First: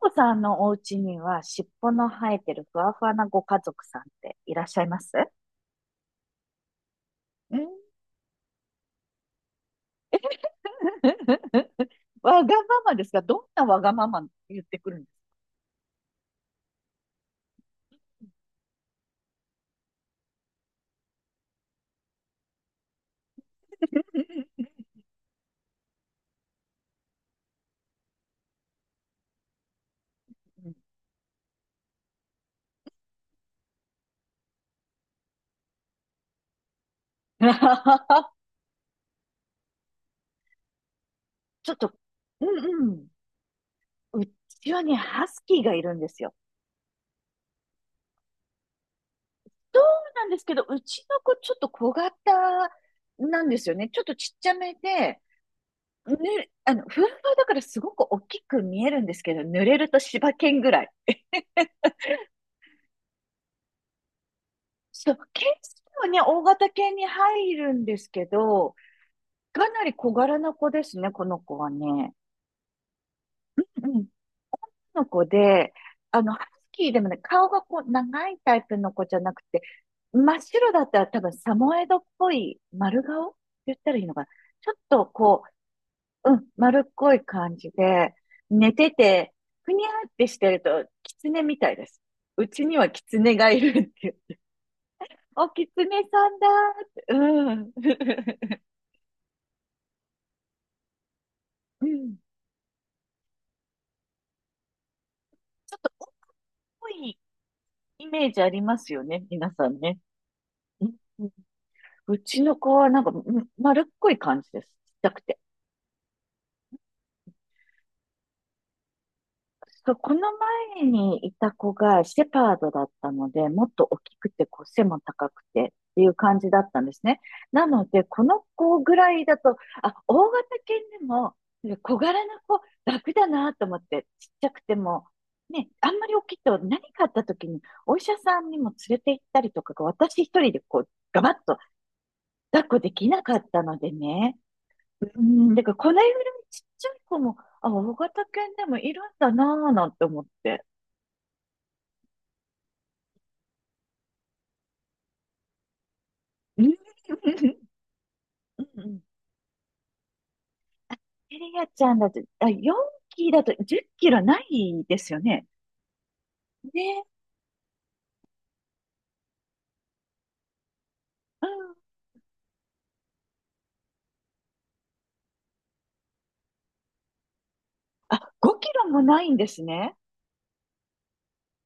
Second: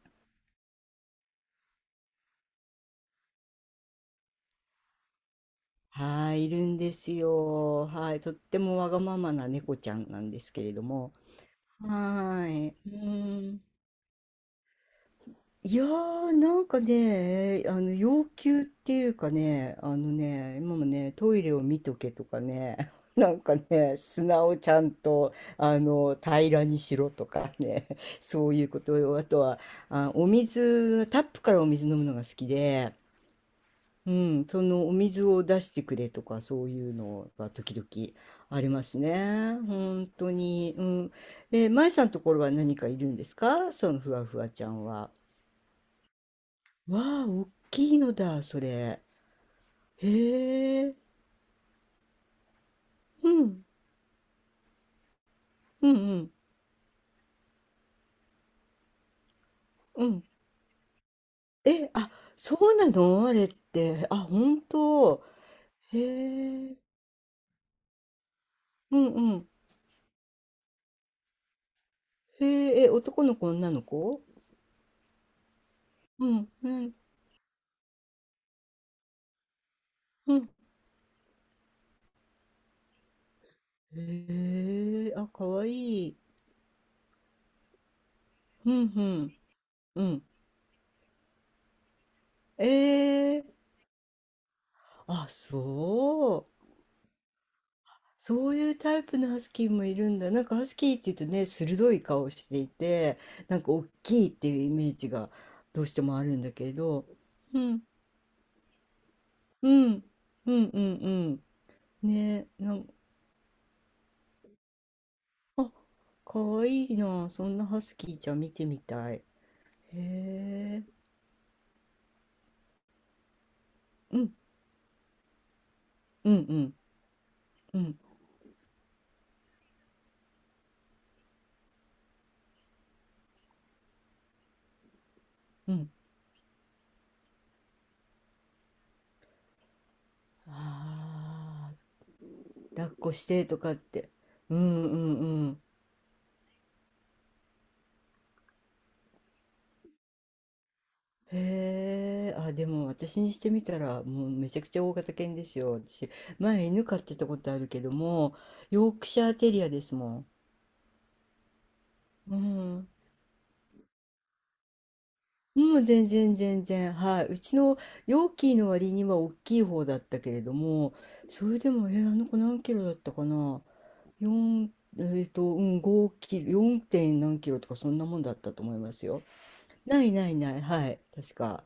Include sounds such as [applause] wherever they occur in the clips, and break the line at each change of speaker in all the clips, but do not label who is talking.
お子さんのお家には尻尾の生えてるふわふわなご家族さんっていらっしゃいます
はい、いるんです
うん
よ。はい、とってもわがままな猫ちゃんなんですけれども。
[laughs] わ
は
が
い、
まま
う
ですが、どん
ん。
なわがまま言ってくるんです
いやー、なんかね、要求っていうかね、今もね、トイレを見とけとかね、[laughs] なんかね、砂をちゃんと、平らにしろとかね、[laughs] そういうことよ。あとは、あ、お水、タップからお水飲むのが好きで、うん、そのお水を出してくれとかそういうのが時々
か？
ありますね。本当に。うん。
[laughs] ちょっ
舞
と、
さんのところ
う
は何
ん
か
う
いる
ん。
んですか、そのふ
う
わふわちゃ
ちは
ん
ね、
は？
ハスキーがいるんですよ。
わあ、おっきいのだ、それ。
そうなんですけど、う
へえ。
ちの子ちょっと小型
う
なんで
ん、
すよね。ちょっとちっちゃめで、
うん、う
ぬ、
ん、
あの、ふわふわだからすごく大きく見えるんですけど、濡れると
うん。
柴犬ぐらい。
え、あ、そうなのあれって？あ、本
そ
当？
う、犬種
へ
はね、大型
え。
犬に入るんですけど、
うん、うん。
かなり小柄な子ですね、この子はね。
へえ、え、男の子、女の
うん、
子？
の子で、
う
ハス
ん、う
キー
ん、
でもね、顔がこう、長いタイプの子じゃなくて、
う
真っ
ん。
白だったら多分サモエドっぽい丸顔って言ったらいいのかな。ちょっと
へえ、あ、
こ
かわいい。
う、丸っこい感じで、寝
う
て
ん、うん。
て、ふにゃ
う
ーっ
ん。
てしてると、キツネみたいです。うちにはキツネ
ええ、
がいるっていう。
あ、
お、キツネさん
そ
だ
う。
ーって。
そ
うん。[laughs]
ういうタイプのハスキーもいるんだ。なんかハスキーっていうとね、
う
鋭い
ん。
顔していて、なんか大きいっていうイメージが
ちょっ
どうして
と
もあるんだけれ
多
ど。
い
うん、
イメージありますよね、皆さ
う
んね。
ん、うん、う
うん、
ん、うん。
うち
ね、
の
な
子
ん
は
か、
なんか、丸っこい感じです。ちっちゃくて。
あ、かわいいな。そんなハスキーちゃん見てみたい。へ
そう、この
え。
前にいた子がシェパードだったので、もっと大き
う
く
ん、
て、こう背も高くてっていう
うん、
感じ
う
だっ
ん、
たんですね。な
う
の
ん、
で、この子ぐらいだと、あ、大型犬でも、小柄な子、楽だなと思って、ちっちゃくても、ね、
う
あ
ん。
んまり大きいと何かあった時に、お医者さんにも連れて行ったりとかが、私一人でこう、ガバッと
ああ、
抱っこ
抱
で
っ
き
こ
な
し
かっ
てと
た
かっ
ので
て？
ね。
うん、うん、
う
う
ん、
ん。
だからこのぐらいちっちゃい子も、あ、大型犬でもいるんだなぁなんて思って。
へえ、あ、でも私にしてみたらもうめちゃくちゃ大型犬ですよ。私、
う
前
ん、うん
犬飼ってたことあるけども、
う
ヨー
ん
クシャーテリアですもん。
エリアちゃんだと、
う
あ、4
ん。
キロだと10キロないですよね。
もう全然全然。
ね。
はい。うちのヨーキーの割には大きい方だったけれども、
う
それで
ん。
も、あの子何キロだったかな？ 4、うん、5キロ、4点何キロとかそんなもん
あ、
だった
5
と
キ
思い
ロ
ま
も
す
な
よ。
いんですね。
ないないない。はい。確か。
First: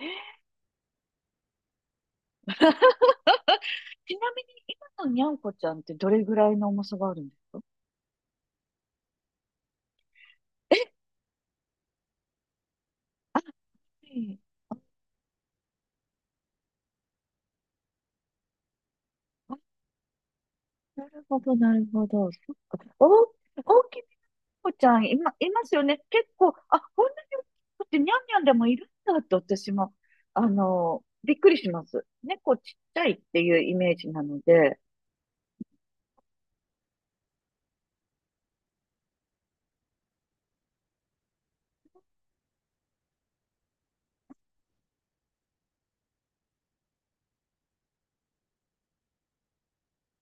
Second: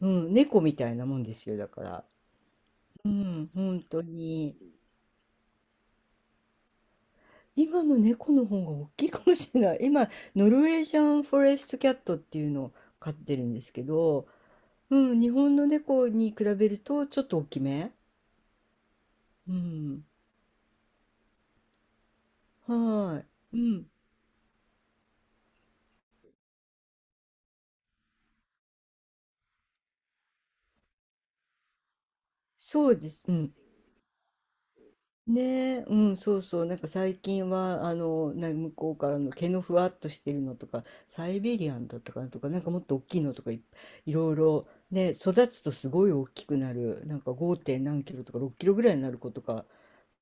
うん。猫みたいなもんですよ。だから。
[laughs]
うん。本当
ちなみに
に。
今のにゃんこちゃんってどれぐらいの重さがあるんですか？
今の猫の方が大きいかもしれない。[laughs] 今、ノルウ
え、
ェージャンフォレストキャットっていうのを飼ってるんですけ
う
ど、
ん
うん、日本の猫に比べるとちょっと大きめ。
あ
うん。
なるほど、なるほど。そっか。
は
お、
い。う
大
ん。
きい猫ちゃん、今、いますよね。結構、あ、こんなに大きくてにゃんにゃんでもいるんだって私も、びっくりします。猫ちっ
そう
ちゃ
で
いっ
す。う
てい
ん。
うイメージなので、
ねえ、うん、そうそう。なんか最近は、向こうからの毛のふわっとしてるのとか、サイベリアンだったかなとか、なんかもっと大きいのとかいろいろ、ね、育つとすごい大きくなる。なんか 5 何キロとか6キロぐらいになる子とか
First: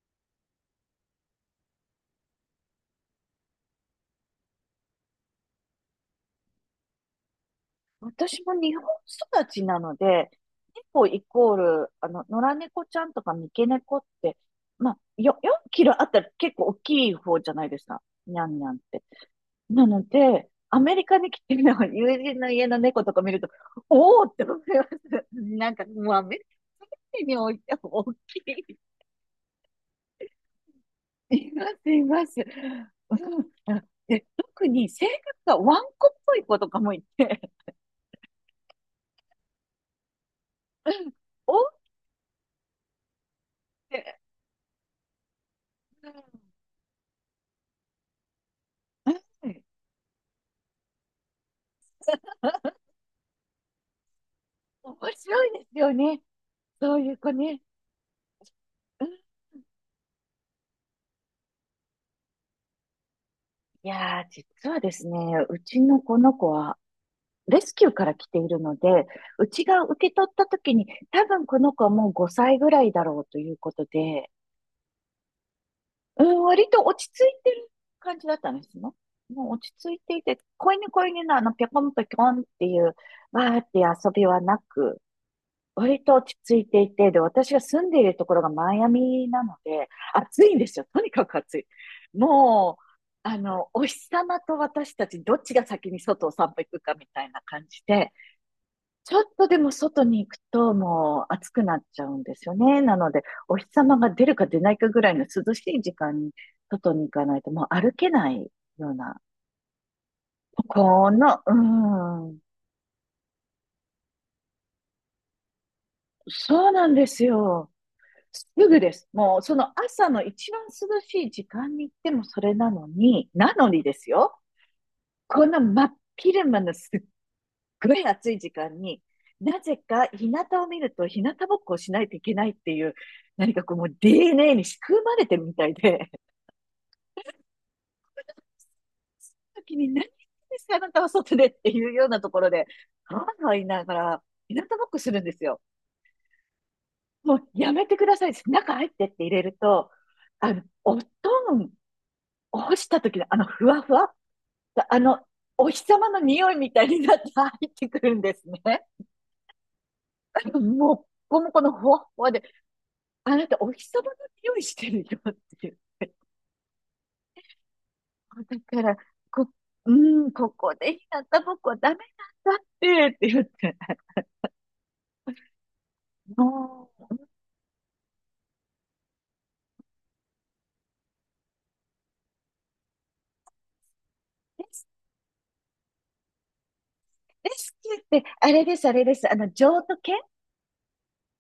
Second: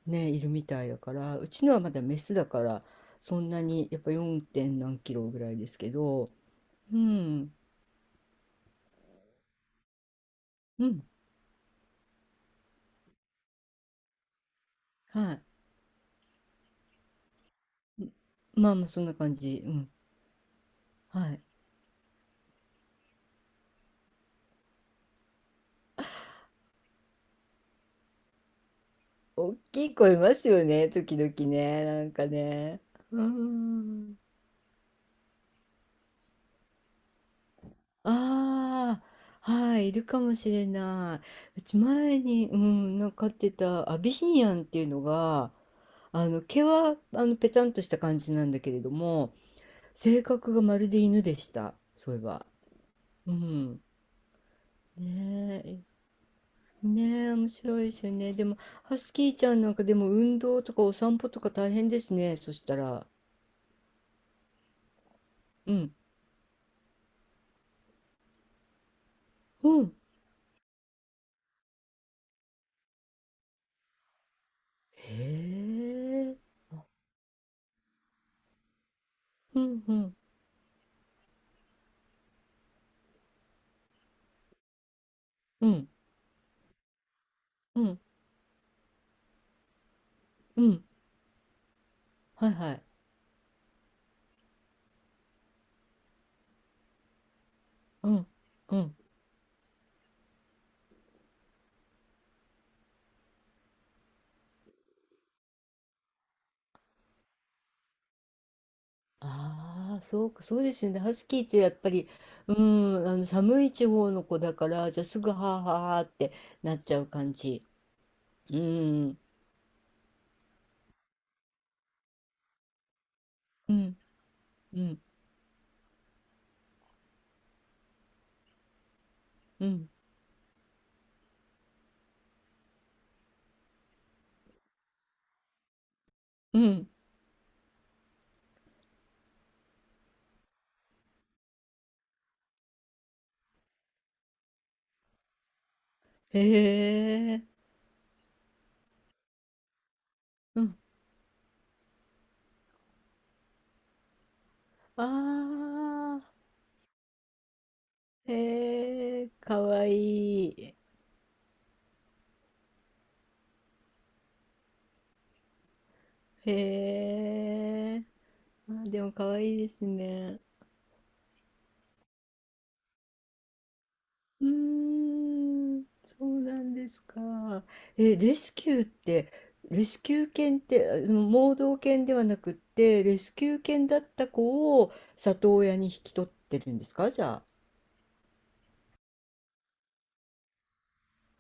ね、いるみたいだから、うちのはまだメスだから、そんなに、やっぱ 4 点何キロぐらいですけど、うん、
私も日本育ちなので、
うん、
猫イコール、野良猫ちゃんとか三毛猫って、まあ、よ、
は
4キロあったら結構大きい方じゃないですか。
い。
にゃんにゃ
ま
ん
あ
っ
まあ、そ
て。
んな感じ。う
な
ん、
ので、アメリカ
は
に来
い。
てるの友人の家の猫とか見ると、おおって思います。なんかもうアメリカにおいても大きい。
大きい子いますよね、時々
いま
ね、
す、
な
い
ん
ま
か
す。
ね。
う
うー
ん。
ん。
で、特に性格がワンコっぽい子とかもいて、
ああ、はい、いるかもしれな
おお
い。う
っ
ち前に、うん、なんか飼ってたアビ
て。
シニアンっていうのが、あの
う
毛はあのペタンとした感じなんだけれども
ん、
性格がまるで犬でした、そういえば。うん。
面白い
ね
です
え、
よね。そういう
ね
子
え、面
ね。
白いですよね。でも、ハ
うん。
スキーちゃんなんかでも運動とかお散歩とか大変ですね。そしたら。
いやー、実はですね、う
う
ち
ん。
のこの子はレスキューから来ているので、うち
う
が
ん。
受け取った時に、多分この子はもう5歳ぐらいだろうということで、
へ
う
え。
ん、割と
あ
落ち着いてる感じだったんですね。もう
う
落ち
ん
着
う
い
ん。
ていて、子犬のあの、ぴょこんぴょこんっていう、わーって遊びはなく、
うん。
割と落ち着いていて、で、私が
う
住ん
ん。
でいるところがマイアミなので、暑いん
う
です
ん。
よ。とにかく暑い。
はいは
も
い。
う、お日様と私たち、どっちが先に外を散歩行くかみたいな感じ
う
で、
ん。うん。
ちょっとでも外に行くともう暑くなっちゃうんですよね。なので、お日様が出るか出ないかぐらいの涼しい時間に外に行かないともう歩けないような、
ああ、そうか、そうですよね。
こ
ハスキ
の、
ーってやっぱり、
うん、
うん、あの寒い地方の子だから、じゃあすぐはあはあはあって
そう
なっ
な
ち
ん
ゃ
で
う
す
感じ。
よ。す
う
ぐです。
ん。
もう、その朝の一番涼しい時間に行ってもそれなのに、なの
う
にで
ん。
すよ。
うん。
こんな真っ昼間のすっごい暑い時間に、な
う
ぜ
ん。
か日向を見ると日向ぼっこをしないといけないっていう、何かこうもう DNA に仕組まれてるみたいで、
うん。
時に何ですか、あなたは外でっていうようなところで、はいはい言いながら、日向ぼっこするんですよ。
へ
も
え。
うやめてください。中入ってって入れると、
うん。
お布団を干した時のあのふわふわあの、お日様の
ああ。
匂いみたいになって入ってくるんですね。
へえ。かわ
あ
い
の
い。
もっこもこのほわほわで、あなたお日様の匂いしてるよって言って。
へえ。
だ
あ
か
ー、
ら、
でもかわ
こ、
いいです
うーん、
ね。
ここで日向ぼっこはダメなんだってって言って。
うーん。そうなんです
も
か？え、レスキューって、レスキュー犬って、あの盲導犬ではなくって、レスキュー犬だった
う、
子を里親に引き取ってるんですか、じゃあ？
レスキューって、あれです、あれです。譲渡犬、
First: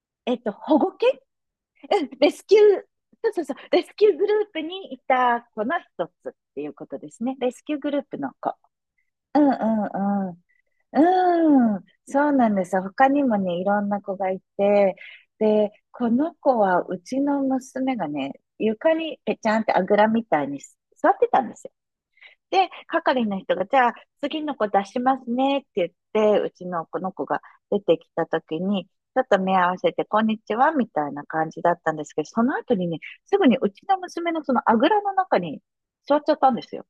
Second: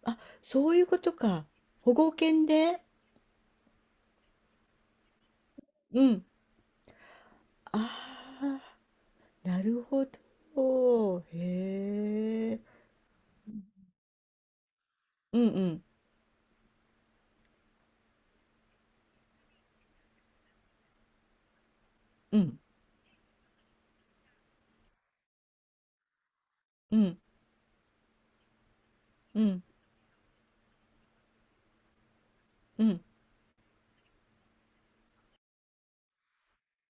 あ、そう
保
いう
護
こ
犬、
とか。保
うん、
護
レス
犬
キュー、
で、
そうそうそう、レスキューグループにいた子の
う
一
ん。
つっていうことですね。レスキュー
あ
グループの子。
あ。
うんう
なるほ
んう
ど。
ん。うん、そうなん
へえ。
ですよ。他にもね、いろんな子がいて、
うんう
で、
ん
この子はうちの娘がね、床にぺちゃんってあぐらみたいに座ってたんですよ。
うん
で、係の人が、じゃあ次の子出しますねって言って、うちの
う
この
ん
子が出てきた時に、ちょっと
う
目
ん
合わせて、こんにちは、みたいな感じだったんですけど、その後
う
にね、
ん。
すぐにうちの娘のそのあぐらの中に座っちゃったんですよ。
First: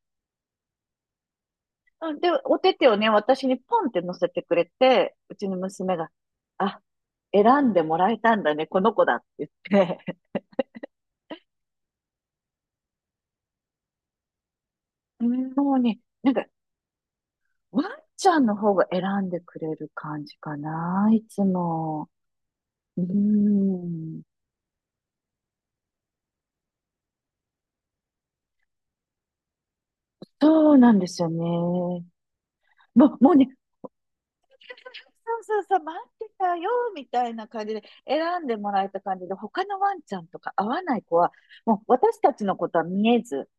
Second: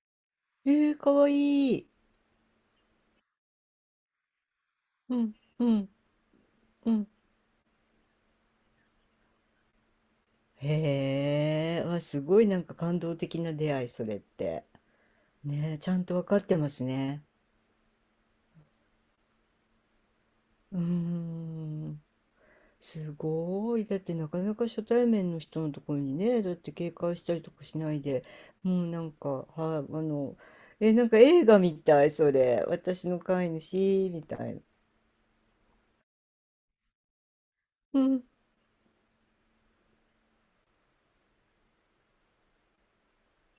ええ、かわいい。
うんで、お手手をね、私にポンって乗せてくれて、
うん
うちの
うん
娘が、あ、
うん。
選んでもらえたんだね、この子だって言って、
へえ。わ、すごいなんか感動的な出会い、それって。
[laughs] うん
ね
も
え、
う
ちゃ
ね、
んとわ
なん
かっ
か、
てますね。
ワンちゃんの方が選んでくれる感じか
うー
な、いつ
ん。
も。うー
すごい。だって
ん、
なかなか初対面の人のところにね、だって警戒したりとかしないで、もうなんか、はい、
そうなん
な
で
んか
すよね。
映画み
も
たい、それ。
う、
私の
もう
飼
ね、
い主、みたいな。
そうそうそう、待ってたよ、みたいな感じで、選んでもらえた感じで、他のワンちゃんとか合わない子は、もう私たちのことは見えず、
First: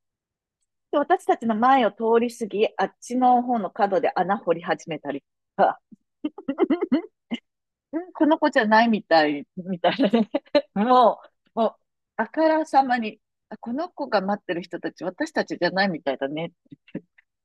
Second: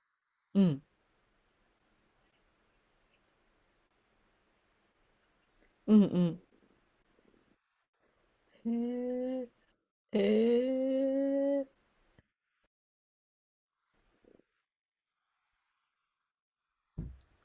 うん、
で私たちの前を通り過ぎ、あっちの方の角で穴掘り始めたりとか、
うん
[laughs] この子じゃ
う
ないみた
ん。
い、みたいな
へえ、
ね。[laughs] も
へ
う、
え。
もう、あからさまに、あこの子が待ってる人たち、私たちじゃないみたいだね。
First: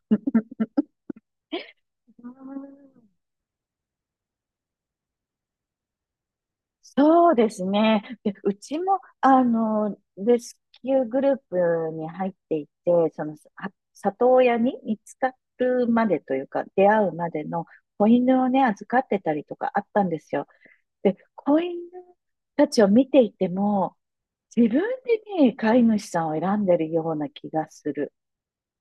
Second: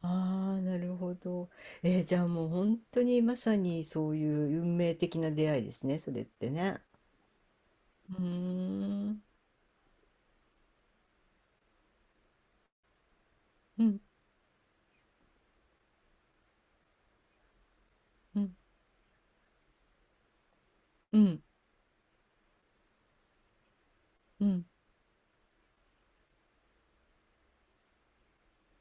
ああ、なるほど。じゃ
う
あ
ん、
もう本当にまさにそういう運命的な出会いですね、それってね。
そうですね。
うー
で、うちも、
ん、
レスキューグループに入っていて、その、は
うん、
里親に見つかるまでというか、出会うまでの子
う
犬を
ん、
ね、預かってたりとかあったんですよ。で、
うん、
子犬たちを見ていても、
うん、
自分でね、飼い主さんを選んでるような気がする。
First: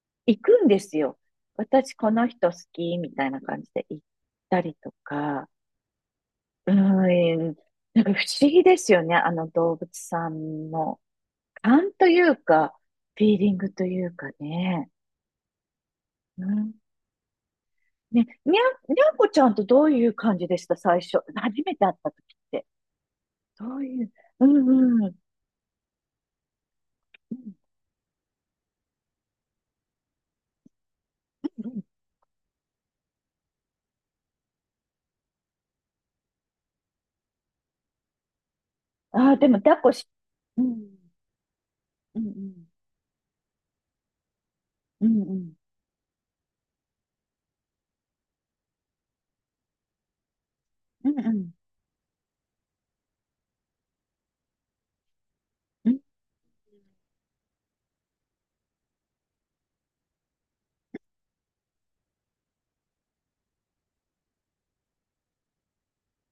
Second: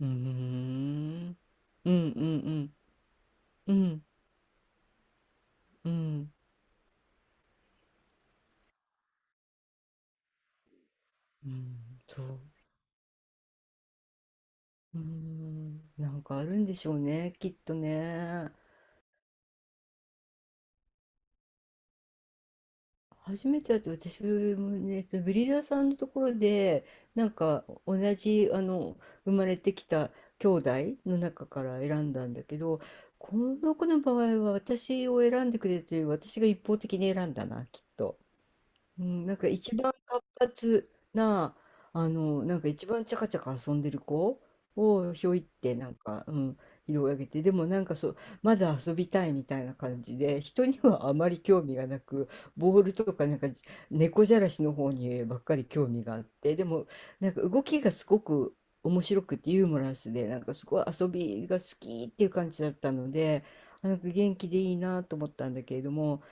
うー
行くんですよ。
ん、う
私、
ん、
こ
う
の人好
ん、
き、みたいな感じ
う
で行っ
ん、
たりとか、
うん、
うーん、なんか不思議ですよね。あの動物さんの
うん、
勘とい
そう。
うか、フィーリングというかね。
うーん、なんか
う
あるん
ん、
でしょうね、きっと
ね、
ね。
にゃんこちゃんとどういう感じでした、最初。初めて会った時って。
初めて
ど
だ
う
と
いう、
私も
うん
ねえ
うん。
っ
うん、
とブリーダーさんのところでなんか同じあの生まれてきた兄弟の中から選んだんだけど、この子の場合は私を選んでくれてる。私が一方的に選んだな、きっと。うん、
あ
なん
ー、
か
でも抱
一
っこ、
番活
う
発
ん、
な、
うん、う
なん
ん、
か一番チャカチャカ遊んでる子
う
を
ん、
ひ
う
ょいっ
ん、
てなんか、うん、拾い上げて、でもなんかそう、まだ遊びたいみたいな感じで、人には
う
あ
ん、う
まり
ん、
興味がなく、ボールとかなんか猫じゃらしの方にばっかり興
うん。
味があって、でもなんか動きがすごく面白くてユーモラスで、なんかすごい遊びが好きっていう感じだったので、あなんか元気でいいなと思ったんだけれども、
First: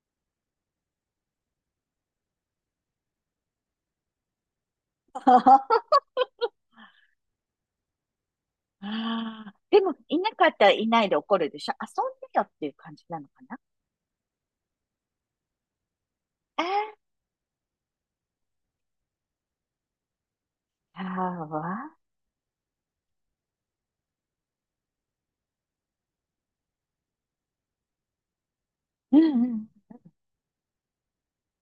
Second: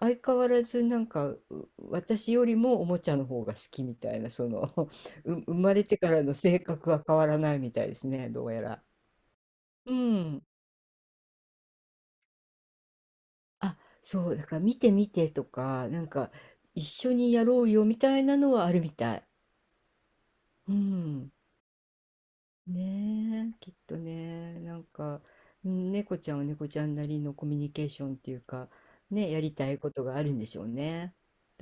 相変わらずなんか、私よりもおもちゃの方が好きみたいな、その [laughs]、生まれ
[laughs]
てからの性格は変わらないみたいですね、どうやら。
ああ、で
う
も、いな
ん。
かったらいないで怒るでしょ。遊んでよっていう感じなのかな。
あ、そう、だから見て見てとか、なんか一
あ
緒にやろうよみたいなのはあるみたい。う
あ、
ん。
ああ、
ねえ、きっとね、なんか、うん、猫ちゃんは猫ちゃんなりのコミュニケーションっていうか、
う
ね、や
ん、う
りたい
ん。
ことがあるんでしょうね。